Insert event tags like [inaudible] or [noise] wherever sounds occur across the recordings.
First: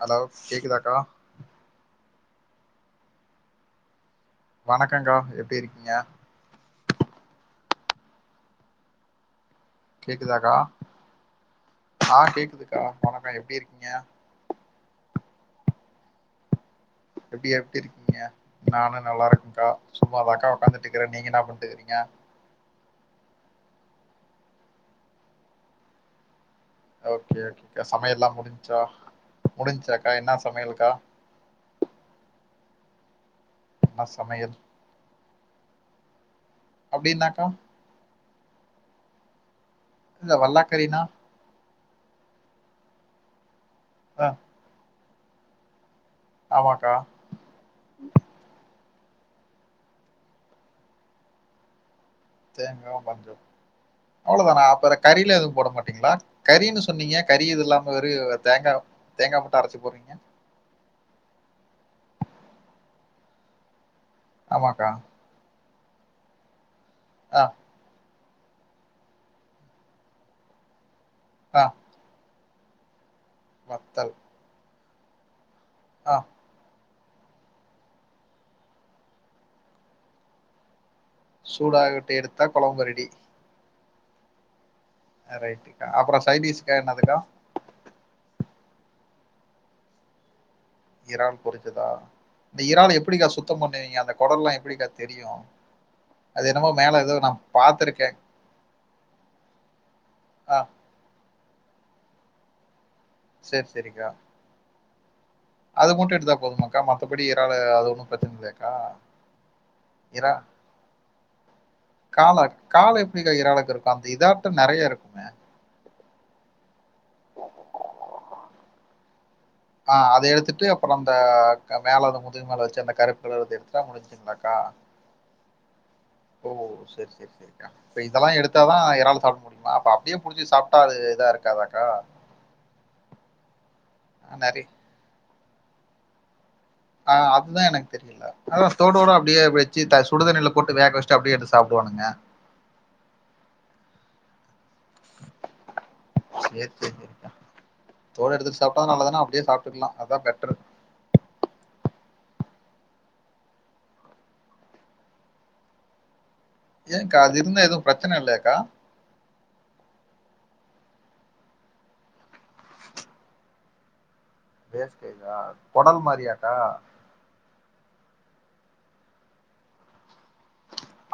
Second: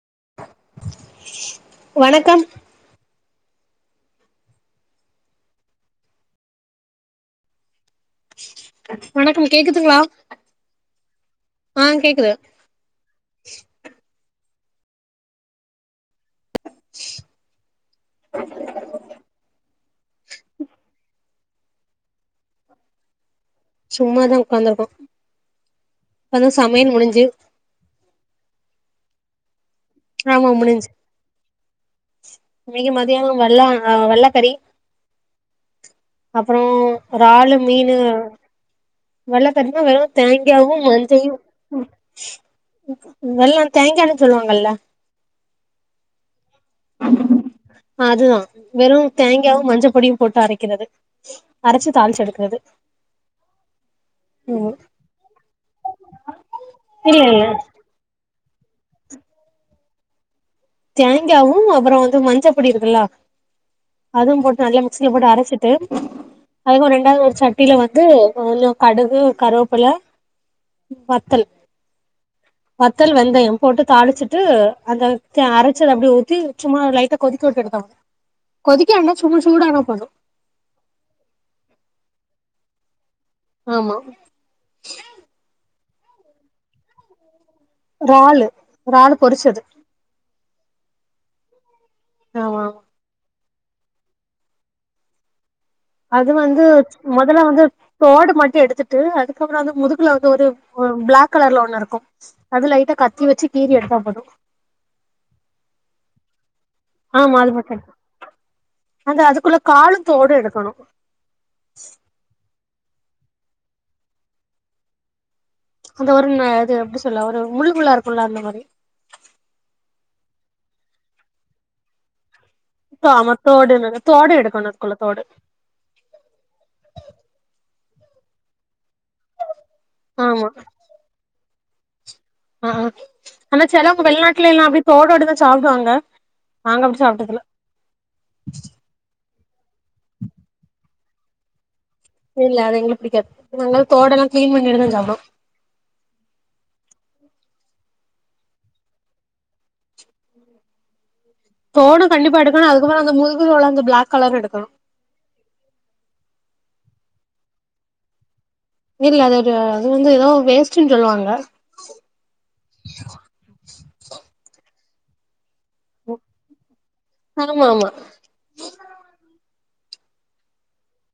Hello கேக்குதாக்கா வணக்கம் வணக்கங்க்கா எப்டி இருக்கீங்க வணக்கம் கேக்குதுங்களா கேக்குதாக்கா ஆ கேக்குதுக்கா வணக்கம் எப்டி இருக்கீங்க எப்டி எப்டி இருக்கீங்க நானு நல்லா இருக்கங்க்கா சும்மாதாக்க்கா உட்காந்துட்டு இருக்குற நீங்க என்ன பண்ணிட்டு இருக்கிறீங்க சும்மாதா உட்காந்துருக்கோ ஓகே ஓகேக்கா சமையல்லா முடிஞ் ச்சா முடிஞ்ச்சாக்கா என்னா சமையல்க்கா இன்னைக்கி மதியானம் வல்லோ ஆ என்ன வல்ல கறி சமையல் அப்பறோ அப்டின்னாக்கா இறாலு, மீனு வல்ல கறினா வெறு இல்ல தேங்காவு வல்லாக்கறினா மஞ்சயு ம், ம் வல்ல தேங்கானு ஆ சொல்லுவாங்கல்ல ஆமாக்கா அதுதா வெறு தேங்காவு மஞ்ச பொடியு போட்டு அரைக்கிறது அரச்சு தேங்கா, மஞ்ச அவ்ளோதானா ஆமா அப்பற கறிலா எதுவு போட மாட்டீங்களா கறின்னு இல்ல சொன்னீங்க இல்ல கறி இது இல்லாம வெறு தேங்கா தேங்கா மட்டு அரைச்சு போட்றீங்க தேங்காவு அப்புறோ வந்து மஞ்சப்பொடி இருக்குல்லா அதுவு போட்டு நல்லா ஆமாக்கா மிக்சில போட்டு அரச்சிட்டு அதுவு ரெண்டாவது ஒரு ஆ சட்டில வந்து கொஞ்சோ கடுகு கருவேப்புல வத்தல் ஆ வத் த்தல் வெந்தயொ போட்டு வத்தல் தாளிச்சுட்டு அதா தே அரச்சது அப்டியே ஆ ஊத்தி சும்மா லைட் டா கொதிக்க விட்டு எடுத்தோ கொதிக்க விட்னா சூ சூடானா போது சூடாக விட்டு எடுத்தா கொழம்பு ரெடி ஆமா ரைட்டுக்கா அப்பறோ சைடிஷ்கா என்னதுக்கா றாலு றாலு பொரிச்சது இறான் பொரி சதா ஆமா இந்த ஆமா இறான எப்டிக்கா சுத் த்தொ பண்ணுவீங்க அந்த கொடல்லா எப்டிக்கா தெரியு அது வந்து என்னமோ மேல ஏதோ நா மொதல்ல வந்து பாத்திருக்கே ஓடு மட்டு எடுத்துட்டு அதுக்கப்றோ வந்து முதுகுல வந்து ஒரு ஆ ப்ளாக் கலர்ல ஒண்ணு இருக்கு அது லைட்டா கத்தி வெச்சி கீறி அத மட்டு எடுத்தா போதுமா ஆமா அது மட்டு எட் அங்க அதுக்குள்ள காலு தோடு எடுக்கணு காலாக் கால எப்டிக்கா இறாலுக்கிருக்கு அந்த இதாட்டொ நெறைய இருக்குமே அந்த ஒரு ன அது எப்டி சொல்ல ஒரு முள்ளு முள்ளா இருக்குல்ல அந்த மாரி ஆ அத எடுத்துட்டு அப்பறோ அந்த க மேல அது மு துகு மேல வச்சி அந்த ஆமா கருப்கலர் வந்து தோடு எடுத்துட்டா தோடு முடிஞ்சுங்களாக்கா எடுக்கணு அதுக்குள்ள தோடு ஓ செரி செரி செரிக்கா இப்ப இதெல்லா எடுத்தாதா எ றால சாப்ட முடியுமா அப்ப அப்டியே புடிச்சி சாப்ட்டா அது இதா இருக் க்காதாக்கா ஆஹ் ஆன செலவு அ நெறை வெளிநாட்லேல்லா அப்டி தோலோடதா சாப்டுவாங்க நாங்க அப்டி ஆஹ் சாப்ட்டதுல்ல அதுதா எனக்கு தெரியில அத தோடோட அப்டியே அப்டி வச்சி த சுடு தண்ணில போட்டு வேக வச்ட்டு அப்டியே எடுத்து சாப் இல்ல அது எங்களுக் புடிக்காது நாங்க தோடெல்லா க்ளீன் பண்ணிட்டுதா சாப்டுவோ சேர் சேரி தோல் எடுத்து சாப்டா நல்லதுனா அப்டியே சாப்பிட்டுக்கலா அதா பெட்டரு ஃபோனு கண்டிப்பா எடுக்கணு அதுக்குப்புற அந்த முதுகு உள்ள அந்த பிளாக் கலர் எடுக்கனு ஏக்கா அது இருந்த எதுவும் பிரச்சனை இல்லையக்கா இல்ல அது அது வந்து ஏதோ வேஸ்ட்ன்னு சொல்லுவாங்க [inaudible] பேச கேதா கொடல் மாரியாக்கா ஆமா ஆமா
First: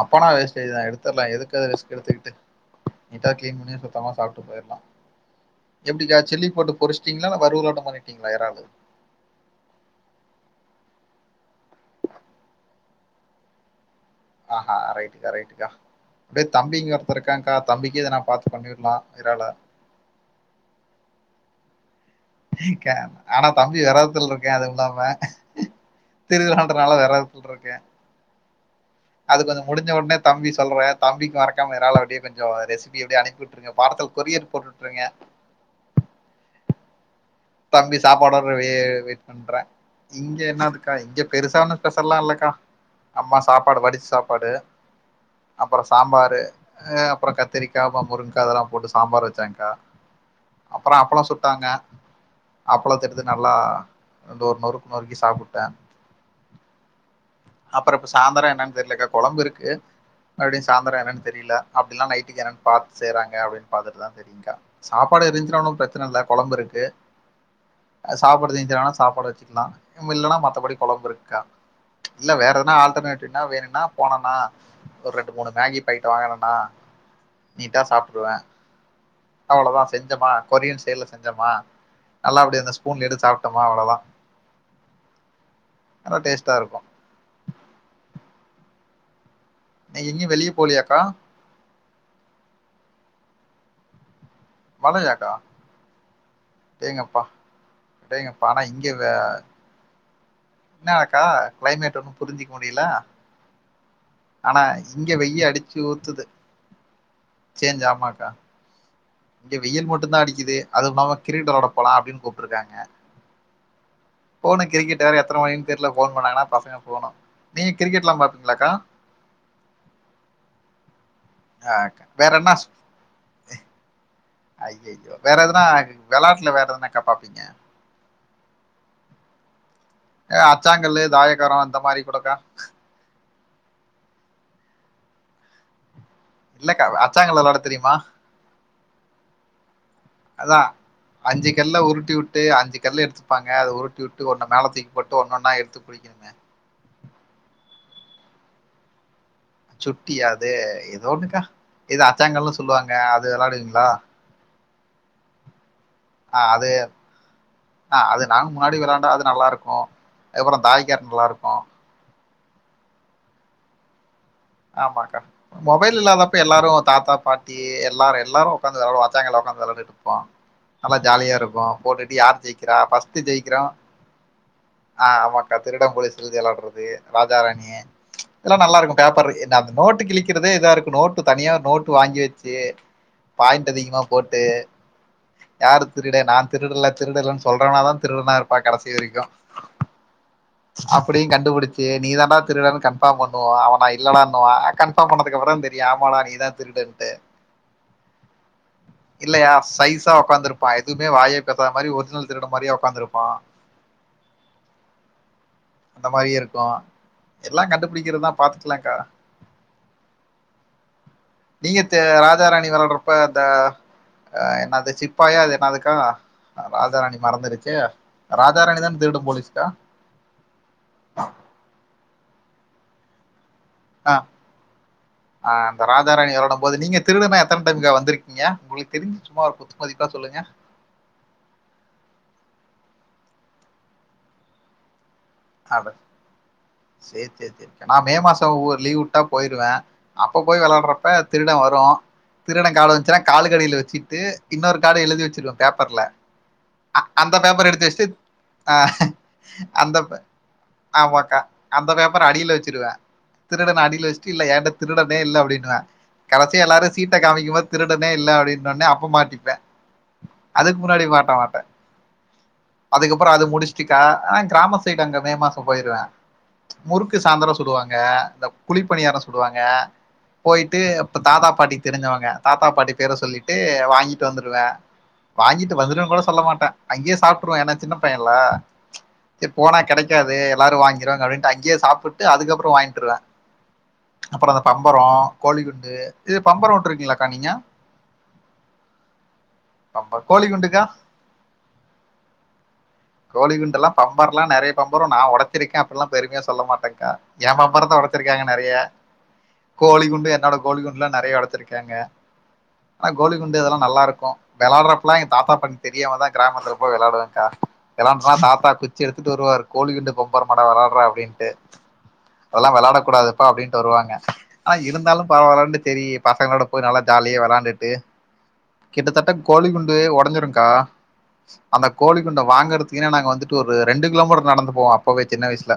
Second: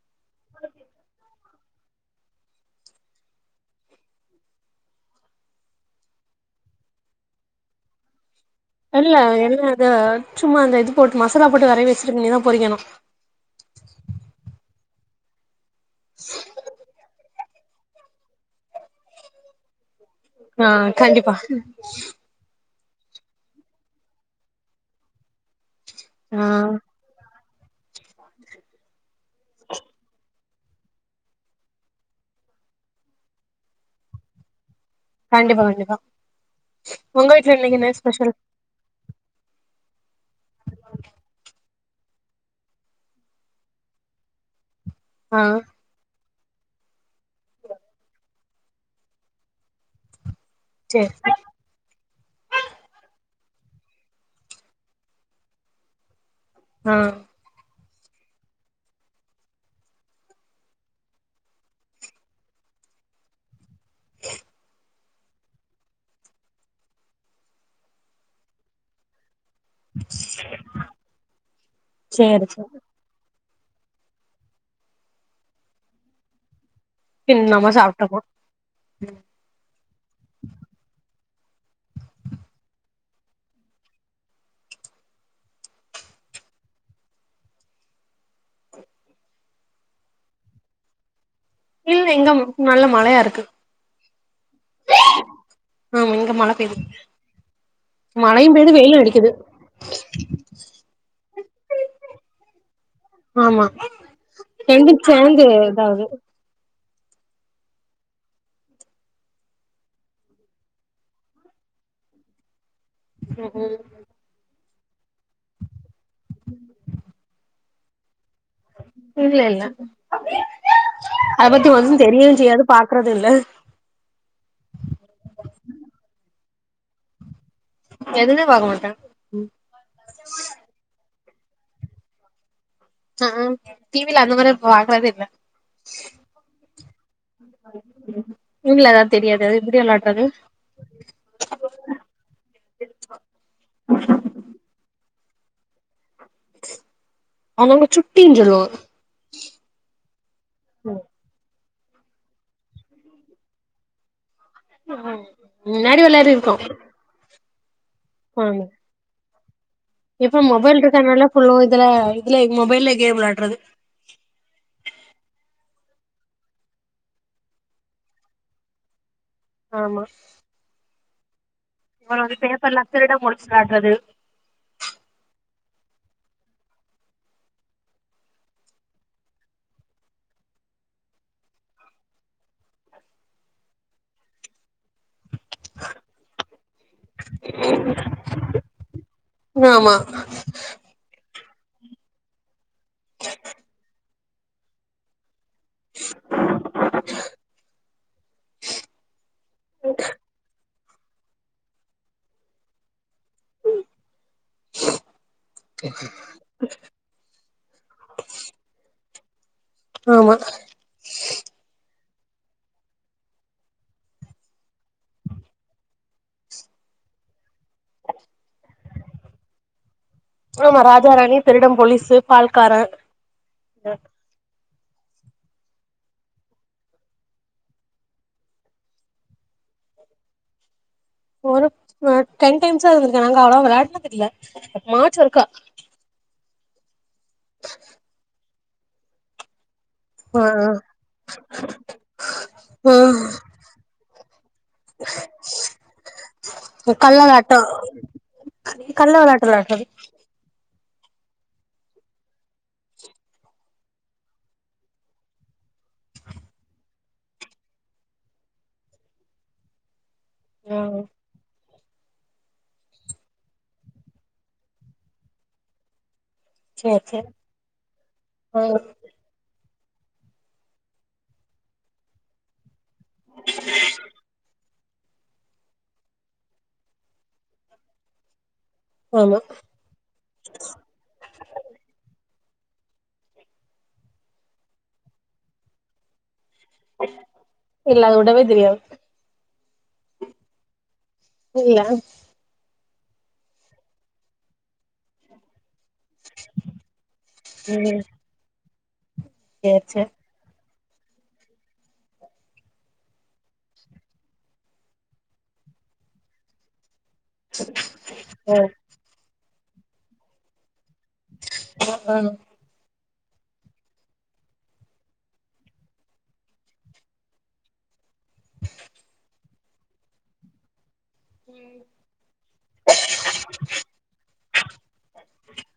அப்பனா வேஸ்ட்டேஜ் தா எடுத்தலா எதுக்கு ஏ ரிஸ்க் எடுத்துக்கிட்டு நீட்டா கிளின் பண்ணி சுத்தமா சாப்பிட்டு போயிடலா எப்டிாகா சில்லி போட்டு பொரிச்சிட்டீங்களா இல்ல வருவலட பண்ணிட்டீங்களா எராவ இல்ல என்ன அத சும்மா அந்த இது போட்டு மசாலா போட்டு வரைய வச்சிருக்க இனிமேதா பொரிக்கணு ஆஹா ரைட்டுக்கா ரைட்டுக்கா அப்டியே தம்பிங்க ஒருத்த இருக்கா அக்கா தம்பிக்க இத நா பாத்து பண்ணிடலா இறால ஆஹ் கண்டிப்பா லிக்கா ஆனா தம்பி விரதத்துல இருக்கே அதுவும் இல்லாம ஆ திருவிழான்றனால வேரத சொல்றக்கே அது கொஞ்சோ முடிஞ்ச உடனே தம்பி சொல்றன் தம்பிக்கு மறக்காம இறால அப்டியே கொஞ்சோ ரெசிபி எப்டியே அனுப்பிட்டுருங்க பாரசல் கொரியர் போட்டு விட்ருங்க கண்டிப்பா கண்டிப்பா உங்க வீட்ல இன்னைக்கு என்ன தம்பி ஸ்பெஷல் சாப்பாட்டோட வெ வெய்ட் பண்றே இங்க என்னதுக்கா இங்க பெருசான ஒண்ணு ஸ்பெஷலெல்லா இல்லக்கா அம்மா சாப்பாடு வடிச்சு சாப்பாடு ஆ அப்புற சாம்பாரு அஹ் அப்புற கத்திரிக்காய் முருங்காய் அதெல்லா போட்டு சாம்பார் வச்சாங்க்கா அப்புற சேரி அப்பல சுட்டாங்க அப்பளத்த எடுத்து நல்லா நொறு நொறுனு நொறுக்கி சாப்புட்ட ஆ அப்றோ இப்ப சாந்தர என்னன்னு தெரியலக்கா கொழம்பு இருக்கு மறுபடியு சாந்தர என்னன்னு தெரில அப்டில்லனா நைட்டுக்கு என்னன்னு பாத்து செய்றாங்க அப்டின்னு பாத்துட்டுதா தெரியுங்க்கா சாப்பாடு இருந்திச்சினா ஒன்னு பிரச்சன இல்ல கொழம்பு இருக்கு சாப்பாடு செஞ்சனா சாப்பாடு வச்சு இல்லைன்னா மத்தபடி குழம்பு இருக்கா இல்ல சேரி சேரி வேறதனா ஆல்டர்னேட் அப்டின்னா வேணுன்னா போனனா ஒரு ரெண்டு மூணு மேகி பாக்கெட்ட வாங்கனனா பின் நம்ம நீட்டா சாப்ட்டுப்போ சாப்டுவே அவ்வளதா செஞ்சமா கொரியன் ஸ்டெயில் செஞ்சமா நல்லா அப்டியே அந்த ஸ்பூன்ல எடுத்து சாப்ட்டமா அவ்வளதா நல்ல டேஸ்டா இருக்கு நீ எங்கயு வெளியே போலியாக்கா இல்ல இங்க நல்ல மழையா இருக்கு [unintelligible] மழை பெய்து டேங்கப்பா டேங்கப்பா மழையும் பெய்து வெயிலும் அடிக்குது என்ன அக்கா கிளைமேட் ஒண்ணு புரிஞ்சிக்க முடில ஆமா ஆனா ரெண்டு இங்க சேந்து வெய்ய அடிச்சு இதாவுது ஊத்துது சேஞ்ச ஆமாக்கா இங்க வெயில் மட்டுதான் அடிக்குது அது இல்லாம கிரிக்கெட் விளாடா போலன் அப்படின் கூப்ட்ருக்காங்க ம் போணு கிரிக்கெ்ட் வேற எத்தனை மணின்னு தெர்ல போன் பண்ணாங்கன்னா பசங்க போணு நீங்க கிரிக்கெட்லா பாப் இல்ல இல்ல அத பத்தி அஹ் ஒன்னு வேற தெரியவு என்ன செய்யாது பாக்குறது இல்ல ஐய்யய்யோ வேற எதுனா விளாட்டுல வேற என்னக்கா பாப்பீங்க எதுமே பாக்க மாட்ட ஏ் அச்சாங்கல்லு தாய [unintelligible] அந்த மாதிரி குடுக்கா ஆ டிவில அந்த மாரி பாக்கறதே இல்ல இல்லக்கா வேற ச்சாங்கல்லு வெளாட தெரியுமா இல்ல அதா தெரியாது அது எப்டி வெளாட்றது அதா அஞ்சி கல்ல உருட்டி வுட்டு அஞ்சி கல்ல எடுத்துப்பாங்க அத உருட்டி வுட்டு ஒன்ன மேல தூக்கி போட் டு ஒண்ணொன்னா எடுத்து புடிக்கனுங்க அவங்க சுட்டின் சொல்லுவாங்க சுட்டியா அது ஏதோ ஒண்ணுக்கா இது அச்சாங்கல்னு சொல்லுவாங்க அது வெளாடுவீங்களா ம் முன்னாடி வெளாடிருக்கோ ஆஹ் அதுங்க நாங் முன்னாடி விளாண்டா அது நல்லா இருக்கும் எப்ப மொபைல் இருக்கனால சொல்லும் இதுல அதுல மொபைல்ல கேம் விளையாடுறது ஆமாக்கா மொபைல் இல்லாதப்ப எல்லாரும் தாத்தா பாட்டி எல்லாரும் எல்லாரும் உட்காந்து விளாடுவாங்க உக்காந்து ஆமா விளயாண்ட்டுருப்போம் நல்லா ஜாலிய இரு வா போட்டுட்டு அப்றோ வந்து யார் ஜெயிக்கிறா பேப்பர்ல திருடம் பஸ்ட்டு போலீஸ் ஜெயிக்கிறோ வெளாட்றது ஆஹ் திருட போலிஸ் எழ்தி வெளாடுறது ராஜா ராணி இதெல்லா நல்லா இருக்கும் பேப்பர் என் அந்த நோட்டு கிழிக்கிறதே இதா இருக்கு நோட்டு தனியா நோட்டு வாங்கி வச்சு பாயிண்ட் அதிகமா போட்டு யாரு திருட நா திருடல திருடலன் சொல்றனா தான் திருடனா இருப்பா கடைசி வரைக்கு ஆமா அப்படியு கண்டுபுடுச் சேரி நீ தாண்டா திருடனு கன்பார்ம் பண்ணுவ அவனா யி இல்லடான்வா கன்ஃபார்ம் பண்ண அதுக்கப்றோ தெரியு ஆமாடா நீ தா திருடன்ட்டு இல்லயா சைஸா உக்காந்துருப் ப்ப எதுவுமே வாயே பேசாத மாதிரி ஒரிஜினல் திருட மாதிரியே உக்காந்துருப்பான் அந்த மாதிரியே இருக்கு எல்லா கண்டுபிடிக்கிறது தா பாத்துக்கலாக்கா ஆமா நீங்க தே ராஜ ராணி விளாடுறப்ப அந்த ஆ என்னது சிப்பாயா அது என்னாதுக்கா ஆ ராஜா ராணி மறந்துருச் செயா ராஜாராணி தான திருடன் போலீஸ்க்கா பால்கார ஆ ஆ அந்த ராஜாராணி வெளாடும் போது நீங்க திருடனா எத்தன டைம்க்கா வந்திருக்கீங்க உங்களுக்கு தெரி்ஞ்சி சும்மா ஒரு குத்துமதிப்பா சொல்லுங்க ஒரு நா டென் டைம்ஸ்ஸா இருந்துருக்கே நாங்க அவ்வளவா வெளையாண்டுனது இல்ல எப்பமாச் ஒருக் ஆட சேர் சேர் செரிக்கா நா மே மாச ஒவ்வொரு லீ்வுட்டா போய்ருவே அப்ப ஆ போய் வெளையாட்றப்ப திருட வரு திருட ஆ கார்டு வந்துச்சுன்னா காலுக்கடியில வச்சிட்டு இன்னொரு காடு எழுதி வச்சிருவே பேப்பர்ல ஆ கள்ள அந்த வெளாட்டோ பேப்பர் எடுத்து வச்சிட்டு ஆ கள்ள வெளாட்டு வெளாட்றது அந்த பே ஆமாக்கா அந்த பேப்பர அடியில வச்சிருவே திருடன அடியில வச்சுட்டு இல்ல ஏன்ட்ட திருடனே இல்ல அப்டின்னுவே கடைசியா எல்லாரு சீட்ட காமிக்கும்போது திருடனே இல்ல அப்டின்னொன்னே அப்ப மாட்டிப்பேன் அதுக்கு ஆ முன்னாடி மாட்ட மாட்டே அதுக்கப்பற அது முடிச்சுட்டுக்கா ஆ கிராம சைடு அங்க மே மாச போய்ருவே சேரி முறுக்கு சேரி சாயந்தர சுடுவாங்க இந்த ஆ குழிப்பணியார சுடுவாங்க போயிட்டு அப்ப தாத்தா பாட்டி தெரிஞ்சவங்க தாத்தா பாட்டி பேர சொல்லிட்டு வாங்கிட்டு வந்துருவே வாங்கிட்டு வந்துட்டேன்னு கூட சொல்ல மாட்டே அங்கயே சாப்ட்ருவேன் ஏன்னா சின்ன பையன்ல ஆமா போனா கெடைக்கு க்காது எல்லாரு வாங்கிருவாங்க அப்டின்ட்டு அங்கே சாப்புட்டு அதுக்கப்பறோ வாங்கிட்டுருவேன் அப்பற இந்த பம்பரம் கோலிகுண்டு இது பம்பரம் உட்டு இருக்கீங்களாக்கா நீங்க இல்ல அது விடவே தெரியாது அப்ப கோலி குண்டுக்கா இது எனக் கோலி குண்டெல்லா பம்பார்லாம் நெறைய பம்பர நா ஒடச்சு இருக்கே அப்படியெல்லா பெருமையா சொல்ல மாட்டேக்கா ஏ பம்பரம் தா ம் ஒடைச்சிருக்காங்க நெறையா சேரி சேரி கோலிகுண்டு என்னோட கோலி குண்டெலாம் நெறையா ஒடச்சிருக்கேங்க ஆ கோலி குண்டு இதெல்லா நல்லாருக்கு விளாட்றப்பெல்லா எங்க தாத்தா பாட்க்கு தெரியாம தா கிராமத்தில போய் விளையாடுவே க்கா விளாண்டு தா ஆ தாத்தா குச்சி எடுத்துட்டு வருவாரு கோலி குண்டு பம்பரமெல்லா விளாடு [unintelligible] அப்டின்ட்டு ஆ ஆமா அதெல்லா விளாட கூடாதுப்பா அப்டின்ட்டு வருவாங்க ஆ இருந்தாலு பரவலன்ட்டு செரி பசங்களோட போய் நல்லா ஜாலியா விளாண்டுட்டு கிட்டதட்ட கோழி குண்டு உடஞ்சிருங்க்கா அந்த கோழி குண்ட வாங்குறதுக்குன்னே நாங்க வந்துட்டு ஒரு ரெண்டு கிலோமீட்டர் நடந்து போவோ அப்பவே சின்ன வயசுல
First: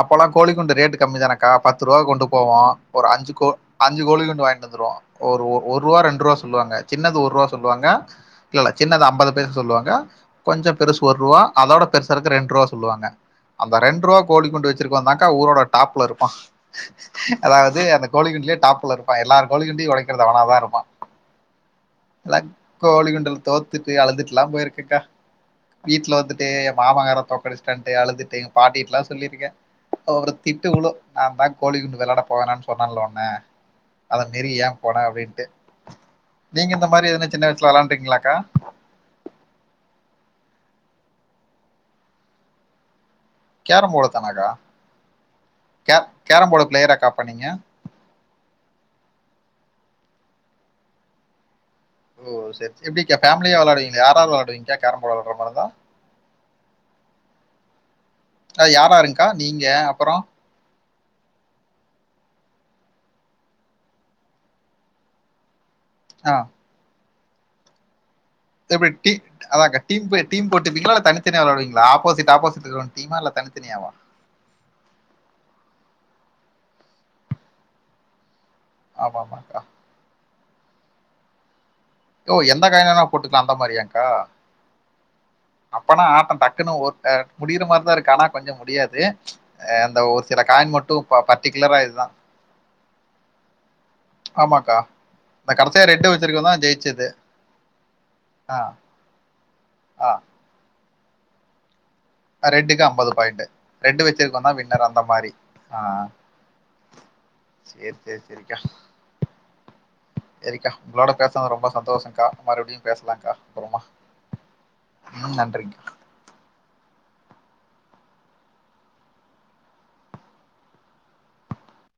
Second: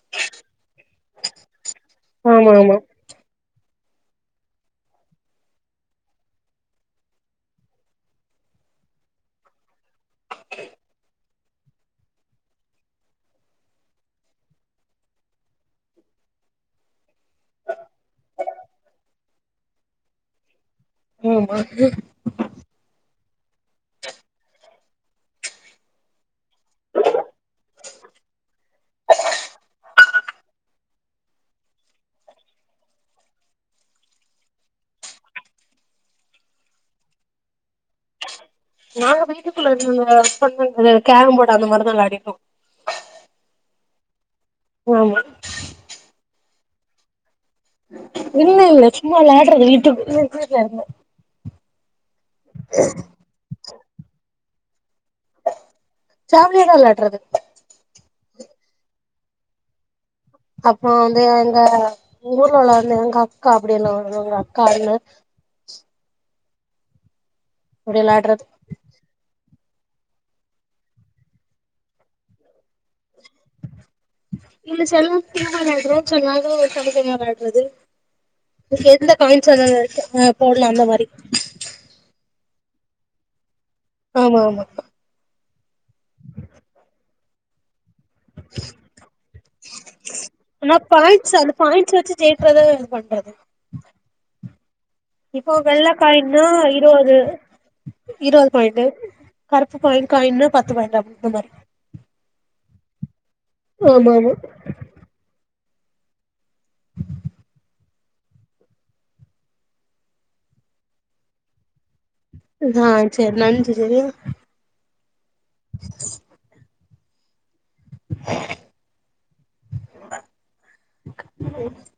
அப்பல்லா கோழிக்குண்டு ரேட கம்மி தானக்கா பத்து ரூபா கொண்டு போவோ ஆமா ஒரு அஞ்சு கோ அஞ்சு கோழி குண்டு வாங்கிட்டு வந்துருவோ ஒ ஒ ஒரு ரூவா ரெண்டு ரூவா சொல்லுவாங்க சின்னது ஒரு ரூவா சொல்லுவாங்க இல்லல்ல சின்னது ஐம்பது பைசா சொல்லுவாங்க கொஞ்சோ பெருசு ஒர் ரூவா அதோட பெருசாருக்கு ரெண்டு ரூவா சொல்லுவாங்க அந்த ரெண்டு ரூவா கோழி குண்டு வெச்சிருக்கவந்தாங்க்கா ஊரோட டாப்ல இருப்பான் அதாவது அந்த கோழிகுண்டுலேயே டாப்ல இருப்பான் எல்லார் கோழிக்குண்டியு உடைக்கிறது அவனாதா இருப்பான் ஆமா எல்லா கோழி குண்டுல தோத்துட்டு அழுதுட்டுல்லா போயிருக்க க்கா வீட்ல வந்து ட்டு மாமங்கார தோக்கடிச்சிட்டான்ட்டு அழுதுட்டு பாட்டிட்டுலா சொல்லிருக்கேன் ஒரு திட்டு விழு நான் தான் கோழி குண்டு விளாட போவேனான்னு சொன்னன்ல உன்ன அத மீறி ஏன் போன அப்டின்ட்டு நீங்க இந்த மாரி எதுனாச்சு சின்ன வயசுல விளையாண்டுருக்கீங்களாக்கா நாங்க வீட்டுக்குள்ள இரு [unintelligible] சொன்ன கேரம் போடு அந்த மாரிதா விளையாடிருக்கோ கேரம் போடு தானாக்கா கே கேரம் போடு பிளேயராக்கா அப்ப நீங்க இல்ல இல்ல சும்மா விளையடுறது வீட்டுக்குள்ள வீட்லருந்து ஓ சேரி எப்படிக்கா ஃபமிலியா விளையாடுவீங் யாரோளோடிங்க்கா கேரம் போர்டு விளையாடுற மாரிதா ஃபேமிலியாதா வெளாட்றது யார் யாராருங்க்கா க்கா நீங்க அப்புறோ அப்புறம் வந்து அந்த உங்க ஊர்ல உள்ளந்து வந்து எங்க அக்கா அப்படின்னுவாங்க உங்க அக்கானூ ஆஹ் முடியல ஆடற எப்படி டீ அதான்கா டீம் டீம் போட்டுப்பீங்களா இல்ல தனித்தனியா விளாடுவீங்ளா ஆப்போசிட் ஆப்போசிட் டீமா? இல்ல தனித்தனியாவா? இல் செலவு [unintelligible] [unintelligible] தனி தனியா கலட்றது நீ எந்த காய்ன் ஆமாமாக்கா. சொல்ல இருக்க போடலாமா வரி ஓ எந்த காயன்வேனா போட்டுக்கலா அந்த மாரியாக்கா ஆமா ஆமா அப்பனா ஆட்டொ டக்குன்னு ஒ முடியற மாரிதா இருக்கு கானா கொஞ்சோ முடியாது ப்ச் அந்த ஒரு சில காயின் ஆனா மட்டும் பாயிண்ட்ஸ் அந்த பர்டிகுலரா பாயிண்ட்ஸ் இதுதா வச்சு ஜெயிக்கிறத இது பண்றது ஆமாக்கா இந்த இப்போ கடைசியா வெள்ள ரெட்டு காயின்னா வச்சிருக்கவன்தா ஜெயிச்சது இருவது இருவது ஆஹ் பாயிண்டு கருப்பு காய் காயின்னா பத்து பாயிண்ட் அந்த மாரி ரெட்டுக்கு அம்பது பாயிண்ட் ரெண்டு ஆமா ஆமா வெச்சிருந்தம்னா வின்னர் அந்த மாரி ஆஹ் சேரி சேரி சேரிக்கா சேரிக்கா உங்களோட பேசுனதுல ரொம்ப சந்தோஷோ ஆ சரி நன்றி சரியா ம் நன்றிங்க [inaudible]